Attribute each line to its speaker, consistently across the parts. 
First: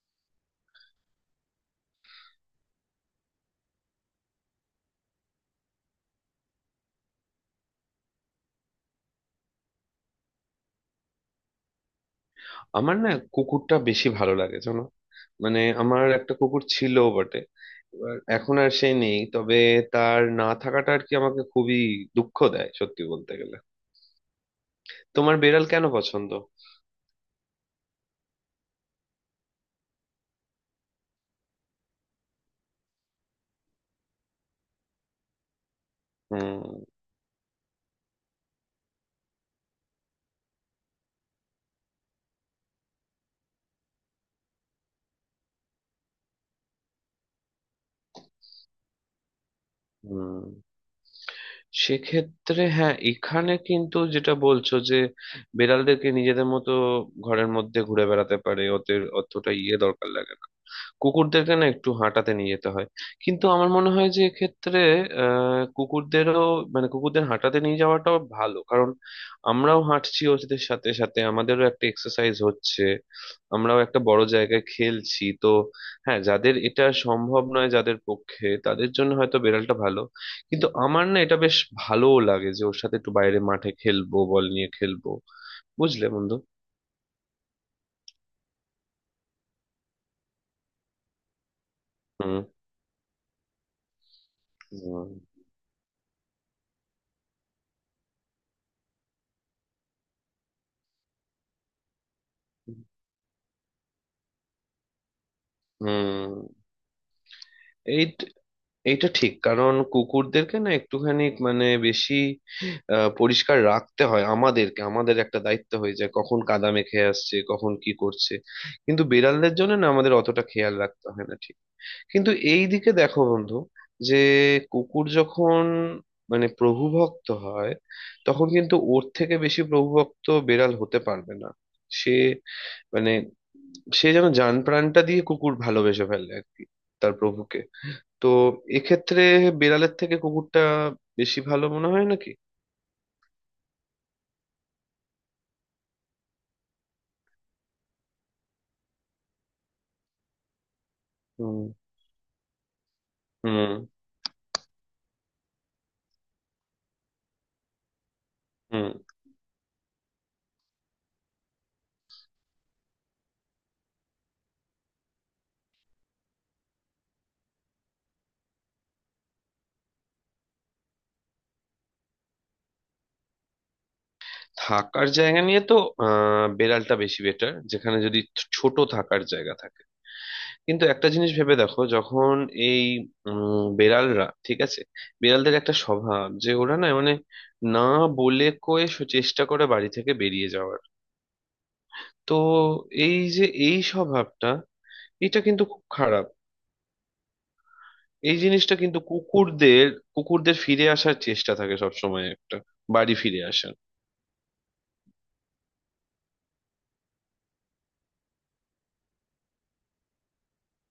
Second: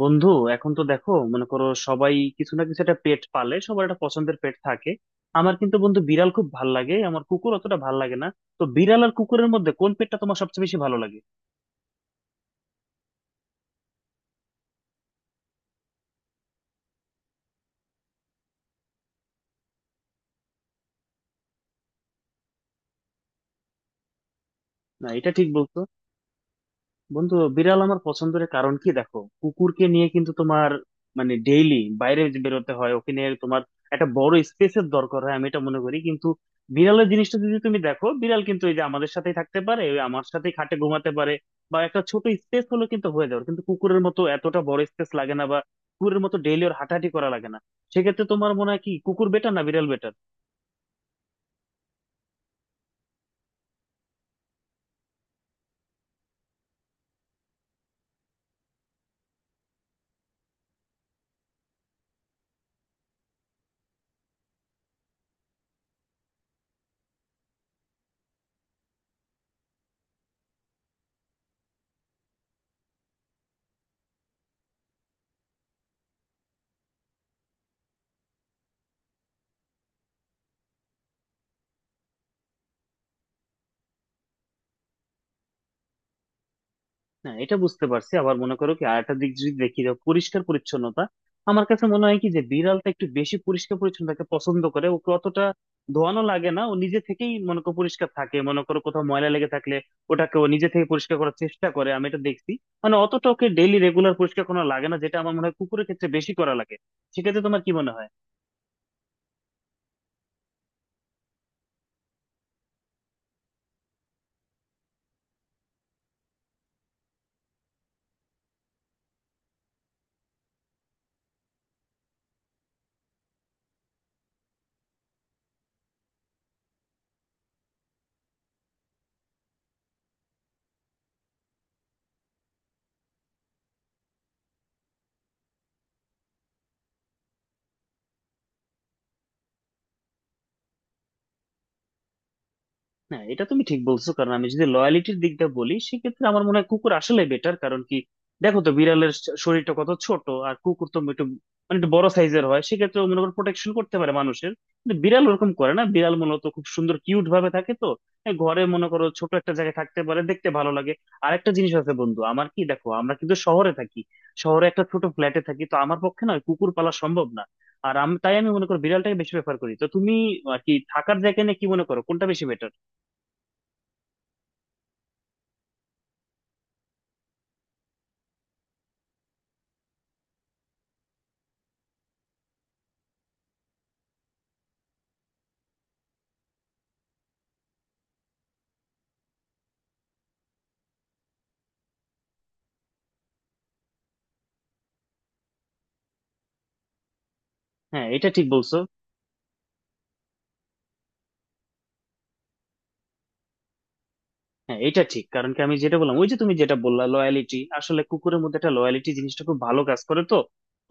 Speaker 1: বন্ধু, এখন তো দেখো, মনে করো, সবাই কিছু না কিছু একটা পেট পালে, সবার একটা পছন্দের পেট থাকে। আমার কিন্তু বন্ধু বিড়াল খুব ভাল লাগে, আমার কুকুর অতটা ভাল লাগে না। তো বিড়াল আর কুকুরের মধ্যে কোন পেটটা তোমার সবচেয়ে বেশি ভালো লাগে?
Speaker 2: আমার না কুকুরটা বেশি ভালো লাগে জানো। মানে আমার একটা কুকুর ছিল বটে, এবার এখন আর সে নেই। তবে তার না থাকাটা আর কি আমাকে খুবই দুঃখ দেয় সত্যি বলতে গেলে।
Speaker 1: না, এটা
Speaker 2: তোমার
Speaker 1: ঠিক
Speaker 2: বেড়াল
Speaker 1: বলতো।
Speaker 2: কেন পছন্দ?
Speaker 1: বন্ধু, বিড়াল আমার পছন্দের কারণ কি, দেখো কুকুরকে নিয়ে কিন্তু তোমার মানে ডেইলি বাইরে যে বেরোতে হয় ওকে নিয়ে, তোমার একটা বড় স্পেসের দরকার হয়, আমি এটা মনে করি। কিন্তু
Speaker 2: হুম।
Speaker 1: বিড়ালের জিনিসটা যদি তুমি দেখো, বিড়াল কিন্তু এই যে আমাদের সাথেই থাকতে পারে, ওই আমার সাথেই খাটে ঘুমাতে পারে, বা একটা ছোট স্পেস হলো কিন্তু হয়ে যাবে, কিন্তু কুকুরের মতো এতটা বড় স্পেস লাগে না, বা কুকুরের মতো ডেইলি ওর হাঁটাহাঁটি করা লাগে না। সেক্ষেত্রে তোমার মনে হয় কি, কুকুর বেটার না বিড়াল বেটার?
Speaker 2: হুম। সেক্ষেত্রে হ্যাঁ, এখানে কিন্তু যেটা বলছো যে বেড়ালদেরকে নিজেদের মতো ঘরের মধ্যে ঘুরে বেড়াতে পারে, ওদের অতটা ইয়ে দরকার লাগে না। কুকুরদেরকে না একটু হাঁটাতে নিয়ে যেতে হয়। কিন্তু আমার মনে হয় যে এক্ষেত্রে কুকুরদেরও, মানে কুকুরদের হাঁটাতে নিয়ে যাওয়াটাও ভালো কারণ আমরাও হাঁটছি ওদের সাথে সাথে, আমাদেরও একটা এক্সারসাইজ হচ্ছে, আমরাও একটা বড় জায়গায় খেলছি তো। হ্যাঁ, যাদের এটা সম্ভব নয় যাদের পক্ষে, তাদের জন্য হয়তো বেড়ালটা ভালো। কিন্তু আমার না এটা বেশ ভালোও লাগে যে ওর সাথে একটু বাইরে মাঠে খেলবো, বল নিয়ে খেলবো, বুঝলে বন্ধু।
Speaker 1: না, এটা বুঝতে পারছি। আবার মনে করো কি, আরেকটা দিক যদি দেখি, যে পরিষ্কার পরিচ্ছন্নতা, আমার কাছে মনে হয় কি
Speaker 2: হুম।
Speaker 1: যে বিড়ালটা একটু বেশি পরিষ্কার পরিচ্ছন্নতাকে পছন্দ করে,
Speaker 2: হুম।
Speaker 1: ওকে অতটা ধোয়ানো লাগে না, ও নিজে থেকেই মনে করো পরিষ্কার থাকে। মনে করো কোথাও ময়লা লেগে থাকলে ওটাকে ও নিজে থেকে পরিষ্কার করার চেষ্টা করে, আমি এটা দেখছি। মানে অতটা ওকে ডেইলি রেগুলার পরিষ্কার করা লাগে না, যেটা আমার মনে হয় কুকুরের ক্ষেত্রে বেশি
Speaker 2: হুম।
Speaker 1: করা লাগে। সেক্ষেত্রে তোমার কি মনে
Speaker 2: এই,
Speaker 1: হয়?
Speaker 2: এইটা ঠিক কারণ কুকুরদেরকে না একটুখানি মানে বেশি পরিষ্কার রাখতে হয়, আমাদেরকে, আমাদের একটা দায়িত্ব হয়ে যায় কখন কাদা মেখে আসছে কখন কি করছে। কিন্তু বিড়ালদের জন্য না আমাদের অতটা খেয়াল রাখতে হয় না ঠিক। কিন্তু এই দিকে দেখো বন্ধু যে কুকুর যখন মানে প্রভুভক্ত হয় তখন কিন্তু ওর থেকে বেশি প্রভুভক্ত বেড়াল হতে পারবে না। সে মানে সে যেন জান প্রাণটা দিয়ে কুকুর ভালোবেসে ফেলে আর কি, তার প্রভুকে। তো এক্ষেত্রে বেড়ালের থেকে কুকুরটা বেশি ভালো মনে হয় নাকি?
Speaker 1: না, এটা তুমি ঠিক বলছো। কারণ আমি যদি লয়ালিটির দিকটা বলি, সেক্ষেত্রে আমার মনে হয় কুকুর আসলে বেটার। কারণ কি, দেখো তো বিড়ালের শরীরটা কত ছোট, আর কুকুর তো একটু
Speaker 2: হুম।
Speaker 1: মানে একটু বড় সাইজের হয়। সেক্ষেত্রে ও মনে করো প্রোটেকশন
Speaker 2: হুম।
Speaker 1: করতে পারে মানুষের। কিন্তু বিড়াল ওরকম করে না, বিড়াল মূলত খুব সুন্দর কিউট ভাবে থাকে, তো এই ঘরে মনে
Speaker 2: হুম।
Speaker 1: করো ছোট একটা জায়গায় থাকতে পারে, দেখতে ভালো লাগে। আর একটা জিনিস আছে বন্ধু আমার, কি দেখো, আমরা কিন্তু শহরে থাকি, শহরে একটা ছোট ফ্ল্যাটে থাকি, তো আমার পক্ষে না ওই কুকুর পালা সম্ভব না। আর আমি তাই আমি মনে করি বিড়ালটাকে বেশি প্রেফার করি। তো তুমি আর কি, থাকার জায়গা নিয়ে কি মনে করো, কোনটা বেশি বেটার?
Speaker 2: থাকার জায়গা নিয়ে তো বেড়ালটা বেশি বেটার, যেখানে যদি ছোট থাকার জায়গা থাকে। কিন্তু একটা জিনিস ভেবে দেখো যখন এই বেড়ালরা ঠিক আছে, বেড়ালদের একটা স্বভাব যে ওরা না মানে না বলে কয়ে চেষ্টা করে বাড়ি থেকে বেরিয়ে যাওয়ার। তো এই যে এই স্বভাবটা এটা কিন্তু খুব খারাপ।
Speaker 1: হ্যাঁ, এটা
Speaker 2: এই
Speaker 1: ঠিক
Speaker 2: জিনিসটা
Speaker 1: বলছো।
Speaker 2: কিন্তু কুকুরদের, কুকুরদের ফিরে আসার চেষ্টা থাকে সবসময় একটা, বাড়ি ফিরে আসার।
Speaker 1: হ্যাঁ, এটা ঠিক। কারণ কি, আমি যেটা বললাম ওই যে, তুমি যেটা বললা লয়ালিটি, আসলে কুকুরের মধ্যে একটা লয়ালিটি জিনিসটা খুব ভালো কাজ করে। তো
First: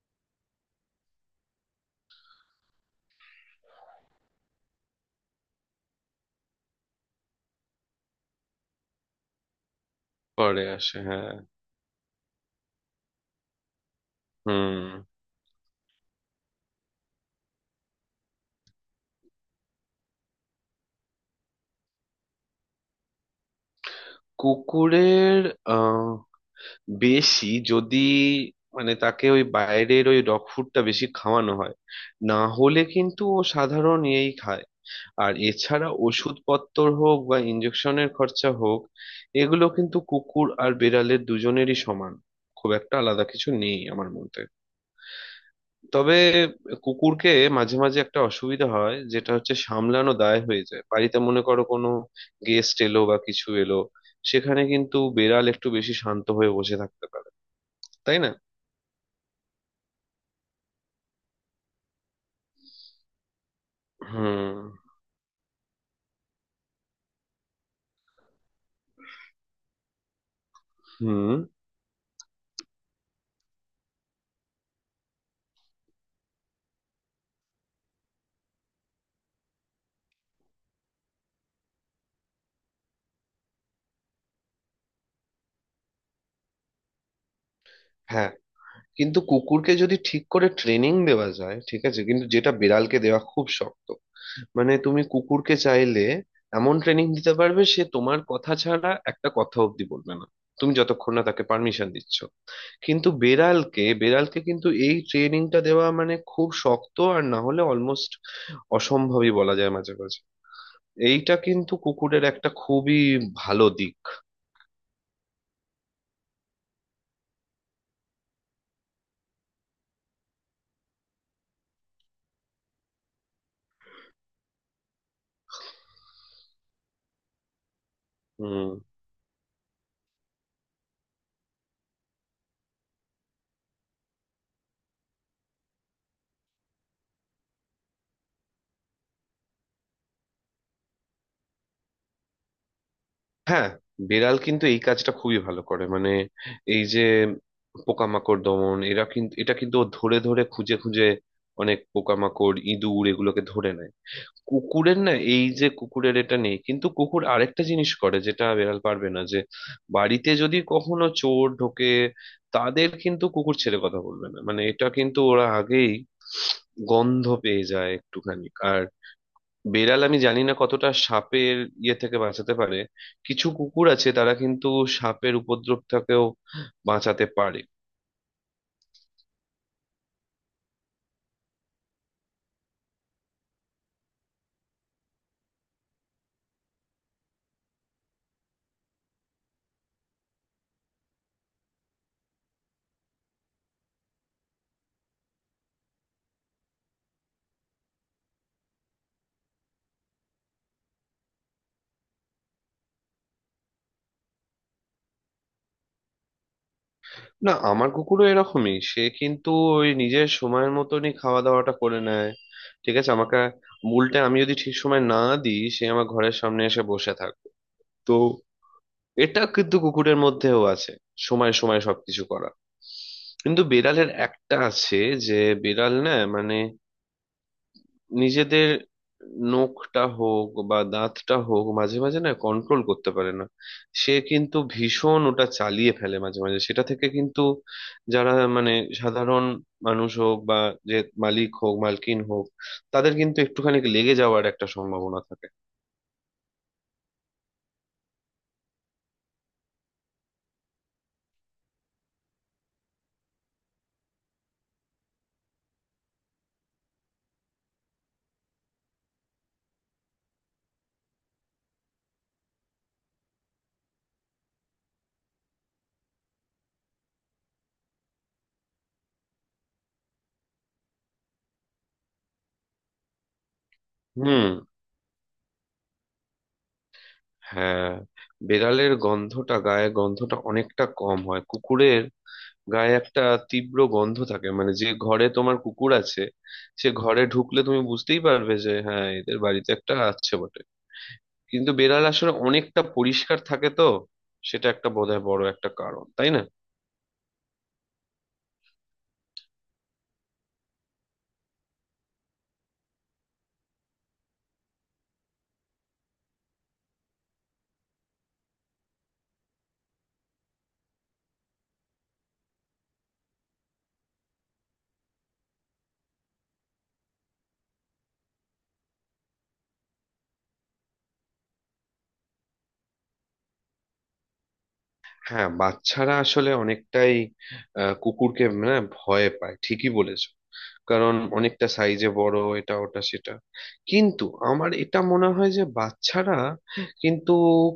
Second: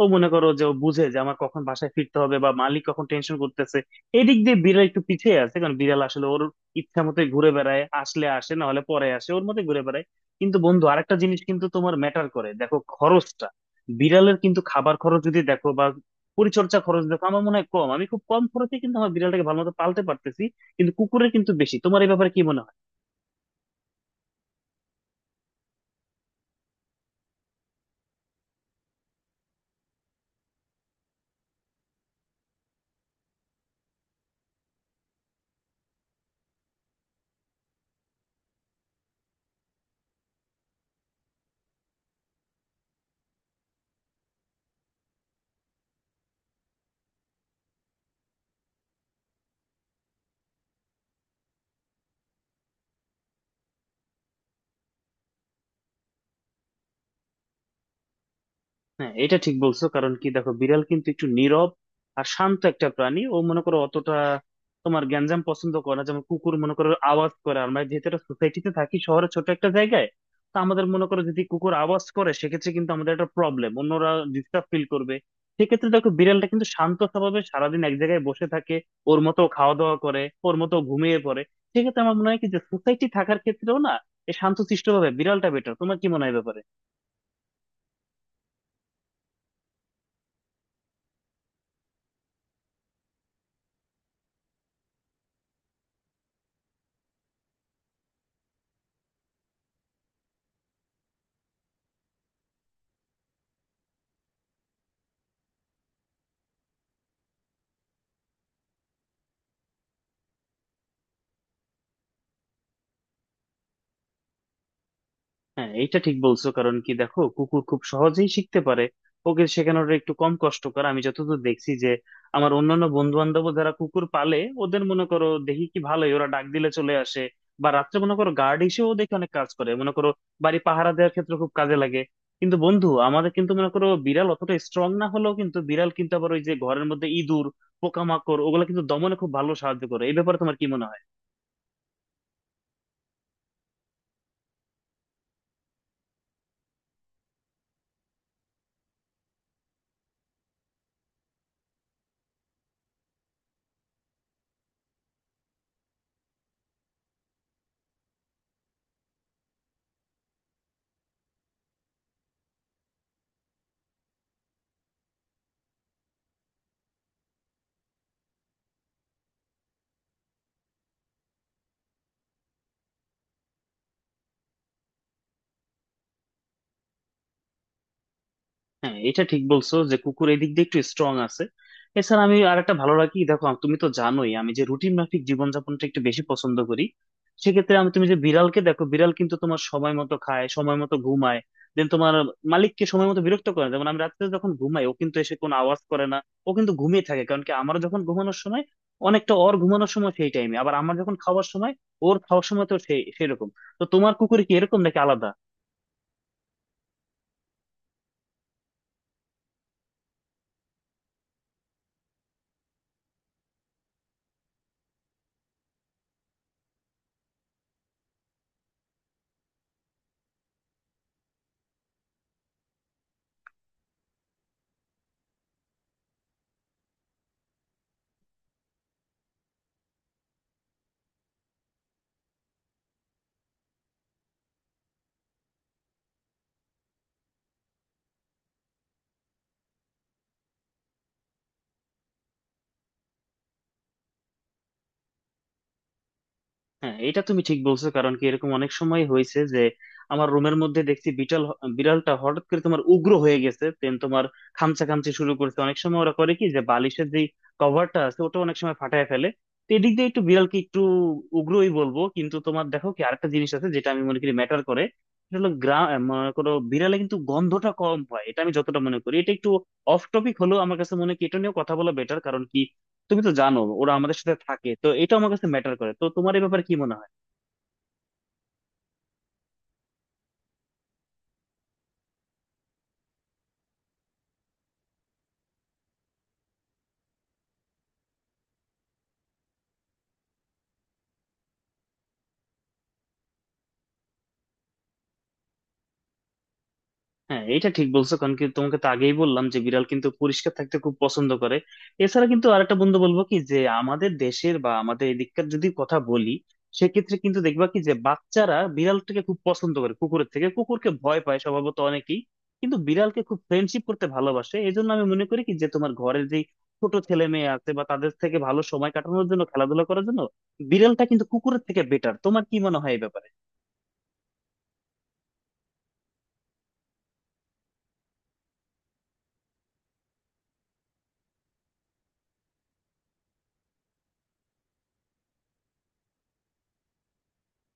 Speaker 1: ও মনে করো যে ও বুঝে যে আমার কখন বাসায় ফিরতে হবে, বা মালিক কখন টেনশন করতেছে। এদিক দিয়ে বিড়াল একটু পিছিয়ে আছে, কারণ বিড়াল আসলে ওর ইচ্ছা মতো ঘুরে বেড়ায়, আসলে আসে, না হলে পরে আসে, ওর মতো ঘুরে বেড়ায়। কিন্তু
Speaker 2: পরে
Speaker 1: বন্ধু,
Speaker 2: আসে,
Speaker 1: আরেকটা
Speaker 2: হ্যাঁ।
Speaker 1: জিনিস কিন্তু তোমার ম্যাটার করে, দেখো খরচটা। বিড়ালের কিন্তু খাবার
Speaker 2: হুম।
Speaker 1: খরচ যদি দেখো, বা পরিচর্যা খরচ দেখো, আমার মনে হয় কম। আমি খুব কম খরচে কিন্তু আমার বিড়ালটাকে ভালো মতো পালতে পারতেছি। কিন্তু কুকুরের কিন্তু বেশি। তোমার এই ব্যাপারে কি মনে হয়?
Speaker 2: কুকুরের আহ, বেশি যদি মানে তাকে ওই বাইরের ওই ডগ ফুডটা বেশি খাওয়ানো হয়, না হলে কিন্তু ও সাধারণ ইয়েই খায়। আর এছাড়া ওষুধপত্র হোক বা ইঞ্জেকশনের খরচা হোক, এগুলো কিন্তু কুকুর আর বেড়ালের দুজনেরই সমান, খুব একটা আলাদা কিছু নেই আমার মতে। তবে কুকুরকে মাঝে মাঝে একটা অসুবিধা হয় যেটা হচ্ছে সামলানো দায় হয়ে যায়, বাড়িতে মনে করো কোনো গেস্ট এলো বা কিছু এলো, সেখানে কিন্তু বেড়াল একটু বেশি শান্ত হয়ে বসে থাকতে পারে, তাই না?
Speaker 1: হ্যাঁ, এটা ঠিক বলছো। কারণ কি দেখো, বিড়াল কিন্তু একটু নীরব আর শান্ত একটা প্রাণী। ও মনে করো অতটা
Speaker 2: হুম।
Speaker 1: তোমার গ্যাঞ্জাম পছন্দ করে না, যেমন কুকুর মনে করো আওয়াজ করে। আমরা যেহেতু একটা সোসাইটিতে থাকি, শহরে ছোট একটা জায়গায়, তো আমাদের মনে করো
Speaker 2: হুম।
Speaker 1: যদি কুকুর আওয়াজ করে, সেক্ষেত্রে কিন্তু আমাদের একটা প্রবলেম, অন্যরা ডিস্টার্ব ফিল করবে। সেক্ষেত্রে দেখো বিড়ালটা কিন্তু শান্ত স্বভাবে সারাদিন এক জায়গায় বসে থাকে, ওর মতো খাওয়া দাওয়া করে, ওর মতো ঘুমিয়ে পড়ে। সেক্ষেত্রে আমার মনে হয় কি যে সোসাইটি থাকার ক্ষেত্রেও না, এই শান্তশিষ্ট ভাবে বিড়ালটা বেটার। তোমার কি মনে হয় এ ব্যাপারে?
Speaker 2: হ্যাঁ, কিন্তু কুকুরকে যদি ঠিক করে ট্রেনিং দেওয়া যায় ঠিক আছে, কিন্তু যেটা বিড়ালকে দেওয়া খুব শক্ত। মানে তুমি কুকুরকে চাইলে এমন ট্রেনিং দিতে পারবে সে তোমার কথা ছাড়া একটা কথা অব্দি বলবে না, তুমি যতক্ষণ না তাকে পারমিশন দিচ্ছ। কিন্তু বেড়ালকে বেড়ালকে কিন্তু এই ট্রেনিংটা দেওয়া মানে খুব শক্ত, আর না হলে অলমোস্ট অসম্ভবই বলা যায় মাঝে মাঝে। এইটা কিন্তু কুকুরের একটা খুবই ভালো দিক।
Speaker 1: হ্যাঁ, এটা ঠিক বলছো। কারণ কি দেখো, কুকুর খুব সহজেই শিখতে পারে, ওকে শেখানোর একটু কম কষ্টকর। আমি যতদূর দেখছি যে আমার অন্যান্য বন্ধু বান্ধব যারা কুকুর পালে, ওদের মনে করো দেখি কি ভালোই ওরা ডাক দিলে চলে আসে, বা রাত্রে মনে করো গার্ড
Speaker 2: হুম।
Speaker 1: হিসেবেও দেখে অনেক কাজ করে, মনে করো বাড়ি পাহারা দেওয়ার ক্ষেত্রে খুব কাজে লাগে। কিন্তু বন্ধু, আমাদের কিন্তু মনে করো বিড়াল অতটা স্ট্রং না হলেও, কিন্তু বিড়াল কিন্তু আবার ওই যে ঘরের মধ্যে ইঁদুর, পোকামাকড়, ওগুলো কিন্তু দমনে খুব ভালো সাহায্য করে। এই ব্যাপারে তোমার কি মনে হয়?
Speaker 2: হ্যাঁ, বেড়াল কিন্তু এই কাজটা খুবই ভালো করে, মানে এই যে পোকামাকড় দমন, এরা কিন্তু এটা কিন্তু ও ধরে ধরে খুঁজে খুঁজে অনেক পোকামাকড় ইঁদুর এগুলোকে ধরে নেয়। কুকুরের না এই যে কুকুরের এটা নেই, কিন্তু কুকুর আরেকটা জিনিস করে যেটা বেড়াল পারবে না যে বাড়িতে যদি কখনো চোর ঢোকে তাদের কিন্তু কুকুর ছেড়ে কথা বলবে না, মানে এটা কিন্তু ওরা আগেই গন্ধ পেয়ে যায় একটুখানি। আর বেড়াল আমি জানি না কতটা সাপের ইয়ে থেকে বাঁচাতে পারে, কিছু কুকুর আছে তারা কিন্তু সাপের উপদ্রব থেকেও বাঁচাতে পারে।
Speaker 1: হ্যাঁ, এটা ঠিক বলছো যে কুকুর এদিক দিয়ে একটু স্ট্রং আছে। এছাড়া আমি আর একটা ভালো রাখি, দেখো তুমি তো জানোই, আমি যে রুটিন মাফিক জীবনযাপনটা একটু বেশি পছন্দ করি। সেক্ষেত্রে আমি তুমি যে বিড়ালকে দেখো, বিড়াল কিন্তু তোমার সময় মতো খায়, সময় মতো ঘুমায়, দেন তোমার মালিককে সময় মতো বিরক্ত করে না। যেমন আমি রাত্রে যখন ঘুমাই, ও কিন্তু এসে কোনো আওয়াজ করে না, ও কিন্তু ঘুমিয়ে থাকে। কারণ কি, আমারও যখন ঘুমানোর সময়, অনেকটা ওর ঘুমানোর সময় সেই টাইমে, আবার আমার যখন খাওয়ার সময়, ওর খাওয়ার সময়, তো সেই সেরকম। তো তোমার কুকুর কি এরকম নাকি আলাদা?
Speaker 2: না, আমার কুকুরও এরকমই, সে কিন্তু ওই নিজের সময়ের মতনই খাওয়া দাওয়াটা করে নেয় ঠিক আছে। আমাকে, উল্টে আমি যদি ঠিক সময় না দিই সে আমার ঘরের সামনে এসে বসে থাকবে। তো এটা কিন্তু কুকুরের মধ্যেও আছে, সময় সময় সবকিছু করা। কিন্তু বিড়ালের একটা আছে যে বিড়াল না মানে নিজেদের নখটা হোক বা দাঁতটা হোক মাঝে মাঝে না কন্ট্রোল করতে পারে না, সে কিন্তু ভীষণ ওটা চালিয়ে ফেলে মাঝে মাঝে, সেটা থেকে কিন্তু যারা মানে সাধারণ মানুষ হোক বা যে মালিক হোক মালকিন হোক, তাদের কিন্তু একটুখানি লেগে যাওয়ার একটা সম্ভাবনা থাকে।
Speaker 1: হ্যাঁ, এটা তুমি ঠিক বলছো। কারণ কি, এরকম অনেক সময় হয়েছে যে আমার রুমের মধ্যে দেখছি বিড়াল, বিড়ালটা হঠাৎ করে তোমার উগ্র হয়ে গেছে, দেন তোমার খামচা খামচি শুরু করছে। অনেক সময় ওরা করে কি যে বালিশের যে কভারটা আছে ওটা অনেক সময় ফাটায় ফেলে। তো এদিক দিয়ে একটু বিড়ালকে একটু উগ্রই বলবো। কিন্তু তোমার দেখো কি, আরেকটা জিনিস আছে যেটা আমি মনে করি ম্যাটার করে, সেটা হলো গ্রাম। মনে করো বিড়ালে কিন্তু গন্ধটা কম হয়, এটা আমি যতটা মনে করি, এটা একটু অফ টপিক হলেও আমার কাছে মনে হয় কি, এটা নিয়েও কথা বলা বেটার। কারণ কি, তুমি তো জানো ওরা আমাদের সাথে
Speaker 2: হুম।
Speaker 1: থাকে, তো এটা আমার কাছে ম্যাটার করে। তো তোমার এই ব্যাপারে কি মনে হয়?
Speaker 2: হ্যাঁ, বেড়ালের গন্ধটা গায়ে, গন্ধটা অনেকটা কম হয়, কুকুরের গায়ে একটা তীব্র গন্ধ থাকে। মানে যে ঘরে তোমার কুকুর আছে সে ঘরে ঢুকলে তুমি বুঝতেই পারবে যে হ্যাঁ এদের বাড়িতে একটা আছে বটে। কিন্তু বেড়াল আসলে অনেকটা পরিষ্কার থাকে তো, সেটা একটা বোধহয় বড় একটা কারণ, তাই না?
Speaker 1: হ্যাঁ, এটা ঠিক বলছো। কারণ কি, তোমাকে তো আগেই বললাম যে বিড়াল কিন্তু পরিষ্কার থাকতে খুব পছন্দ করে। এছাড়া কিন্তু আরেকটা বন্ধু বলবো কি, যে আমাদের দেশের বা আমাদের এদিককার যদি কথা বলি, সেক্ষেত্রে কিন্তু দেখবা কি যে বাচ্চারা বিড়ালটাকে খুব পছন্দ করে কুকুরের থেকে, কুকুরকে ভয় পায় স্বভাবত অনেকেই। কিন্তু বিড়ালকে খুব ফ্রেন্ডশিপ করতে ভালোবাসে। এই জন্য আমি মনে করি কি যে তোমার ঘরের যে ছোট ছেলে মেয়ে আছে, বা তাদের থেকে ভালো সময় কাটানোর জন্য, খেলাধুলা করার জন্য বিড়ালটা কিন্তু কুকুরের থেকে বেটার। তোমার কি মনে হয় এই ব্যাপারে?
Speaker 2: হ্যাঁ, বাচ্চারা আসলে অনেকটাই কুকুরকে না ভয় পায় ঠিকই বলেছো, কারণ অনেকটা সাইজে বড় এটা ওটা সেটা। কিন্তু আমার এটা মনে হয় যে বাচ্চারা কিন্তু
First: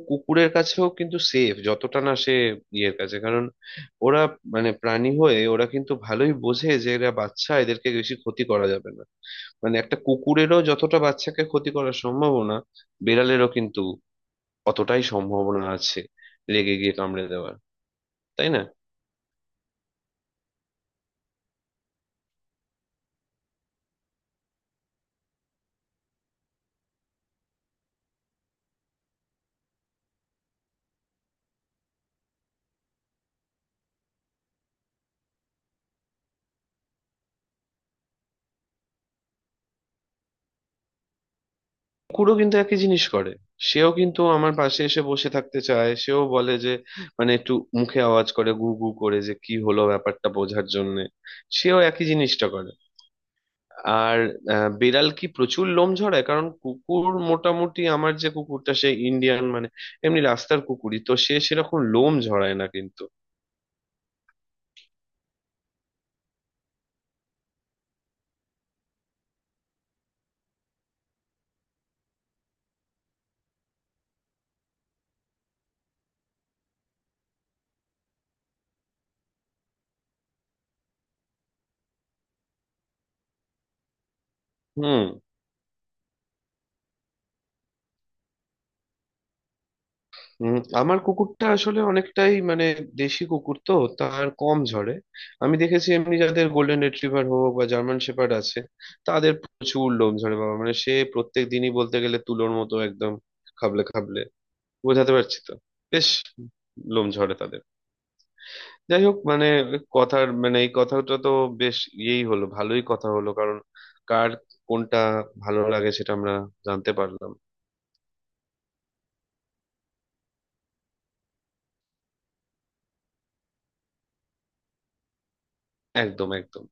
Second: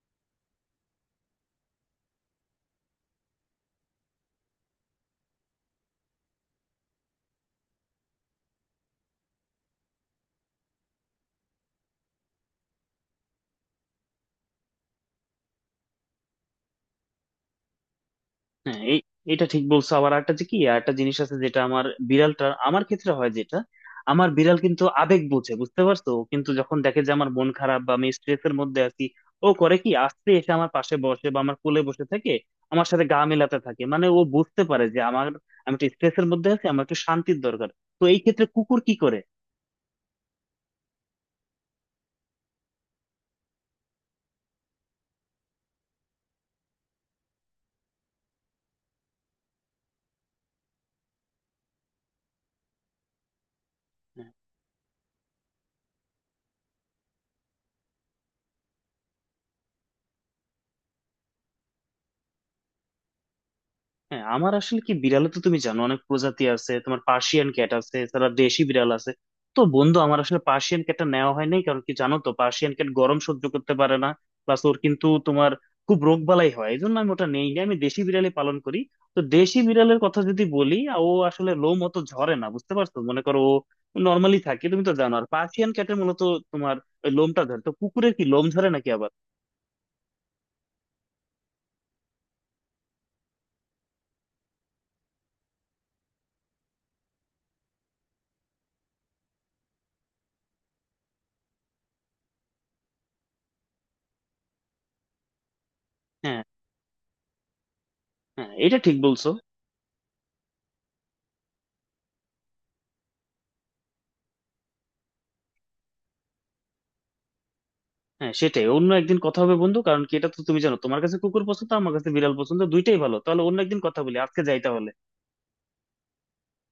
Speaker 2: কুকুরের কাছেও কিন্তু সেফ, যতটা না সে ইয়ের কাছে, কারণ ওরা মানে প্রাণী হয়ে ওরা কিন্তু ভালোই বোঝে যে এরা বাচ্চা এদেরকে বেশি ক্ষতি করা যাবে না। মানে একটা কুকুরেরও যতটা বাচ্চাকে ক্ষতি করার সম্ভাবনা, বিড়ালেরও কিন্তু অতটাই সম্ভাবনা আছে রেগে গিয়ে কামড়ে দেওয়ার, তাই না?
Speaker 1: হ্যাঁ এই এটা ঠিক বলছো। আবার একটা যে কি একটা জিনিস আছে যেটা আমার বিড়ালটা আমার ক্ষেত্রে হয়, যেটা আমার বিড়াল কিন্তু আবেগ বোঝে, বুঝতে পারছো? ও কিন্তু যখন দেখে যে আমার মন খারাপ বা আমি স্ট্রেসের মধ্যে আছি, ও করে কি আস্তে এসে আমার পাশে বসে বা আমার কোলে বসে থেকে আমার সাথে গা মেলাতে থাকে। মানে ও বুঝতে পারে যে আমি একটু স্ট্রেসের মধ্যে আছি, আমার একটু শান্তির দরকার। তো এই ক্ষেত্রে কুকুর কি করে?
Speaker 2: কুকুরও কিন্তু একই জিনিস করে, সেও কিন্তু আমার পাশে এসে বসে থাকতে চায়, সেও বলে যে মানে একটু মুখে আওয়াজ করে গু গু করে যে কি হলো ব্যাপারটা বোঝার জন্য। সেও একই জিনিসটা করে। আর বেড়াল কি প্রচুর লোম ঝরায়? কারণ কুকুর মোটামুটি, আমার যে কুকুরটা সে ইন্ডিয়ান মানে এমনি রাস্তার কুকুরই তো, সে সেরকম লোম ঝরায় না কিন্তু।
Speaker 1: হ্যাঁ, আমার আসলে কি, বিড়ালে তো তুমি জানো অনেক প্রজাতি আছে, তোমার পার্সিয়ান ক্যাট আছে, এছাড়া দেশি বিড়াল আছে। তো বন্ধু আমার আসলে পার্সিয়ান ক্যাটটা নেওয়া হয় নাই, কারণ কি জানো তো, পার্সিয়ান ক্যাট গরম সহ্য করতে পারে না, প্লাস ওর কিন্তু তোমার খুব রোগ বালাই হয়। এই জন্য আমি ওটা নেই নি। আমি দেশি বিড়ালই পালন করি। তো দেশি বিড়ালের কথা যদি বলি, ও আসলে লোম অত ঝরে না, বুঝতে পারছো? মনে করো ও নর্মালি থাকে, তুমি তো
Speaker 2: হুম।
Speaker 1: জানো। আর পার্সিয়ান ক্যাটের মূলত তোমার ওই লোমটা ঝরে। তো কুকুরের কি লোম ঝরে নাকি আবার?
Speaker 2: আমার কুকুরটা আসলে অনেকটাই মানে দেশি কুকুর তো, তার কম ঝরে। আমি দেখেছি এমনি যাদের গোল্ডেন রিট্রিভার হোক বা জার্মান শেপার্ড আছে তাদের প্রচুর লোম ঝরে বাবা, মানে সে প্রত্যেক দিনই বলতে গেলে তুলোর মতো একদম, খাবলে খাবলে, বোঝাতে পারছি তো? বেশ
Speaker 1: হ্যাঁ।
Speaker 2: লোম ঝরে তাদের।
Speaker 1: হ্যাঁ, এটা ঠিক
Speaker 2: যাই হোক
Speaker 1: বলছো।
Speaker 2: মানে, কথার মানে এই কথাটা তো বেশ ইয়েই হলো, ভালোই কথা হলো কারণ কার, কোনটা ভালো লাগে সেটা আমরা জানতে পারলাম।
Speaker 1: হ্যাঁ, সেটাই, অন্য একদিন কথা হবে বন্ধু। কারণ কি, এটা তো তুমি জানো তোমার কাছে কুকুর পছন্দ, আমার কাছে বিড়াল পছন্দ, দুইটাই ভালো। তাহলে অন্য একদিন কথা বলি, আজকে যাই তাহলে।
Speaker 2: একদম একদম।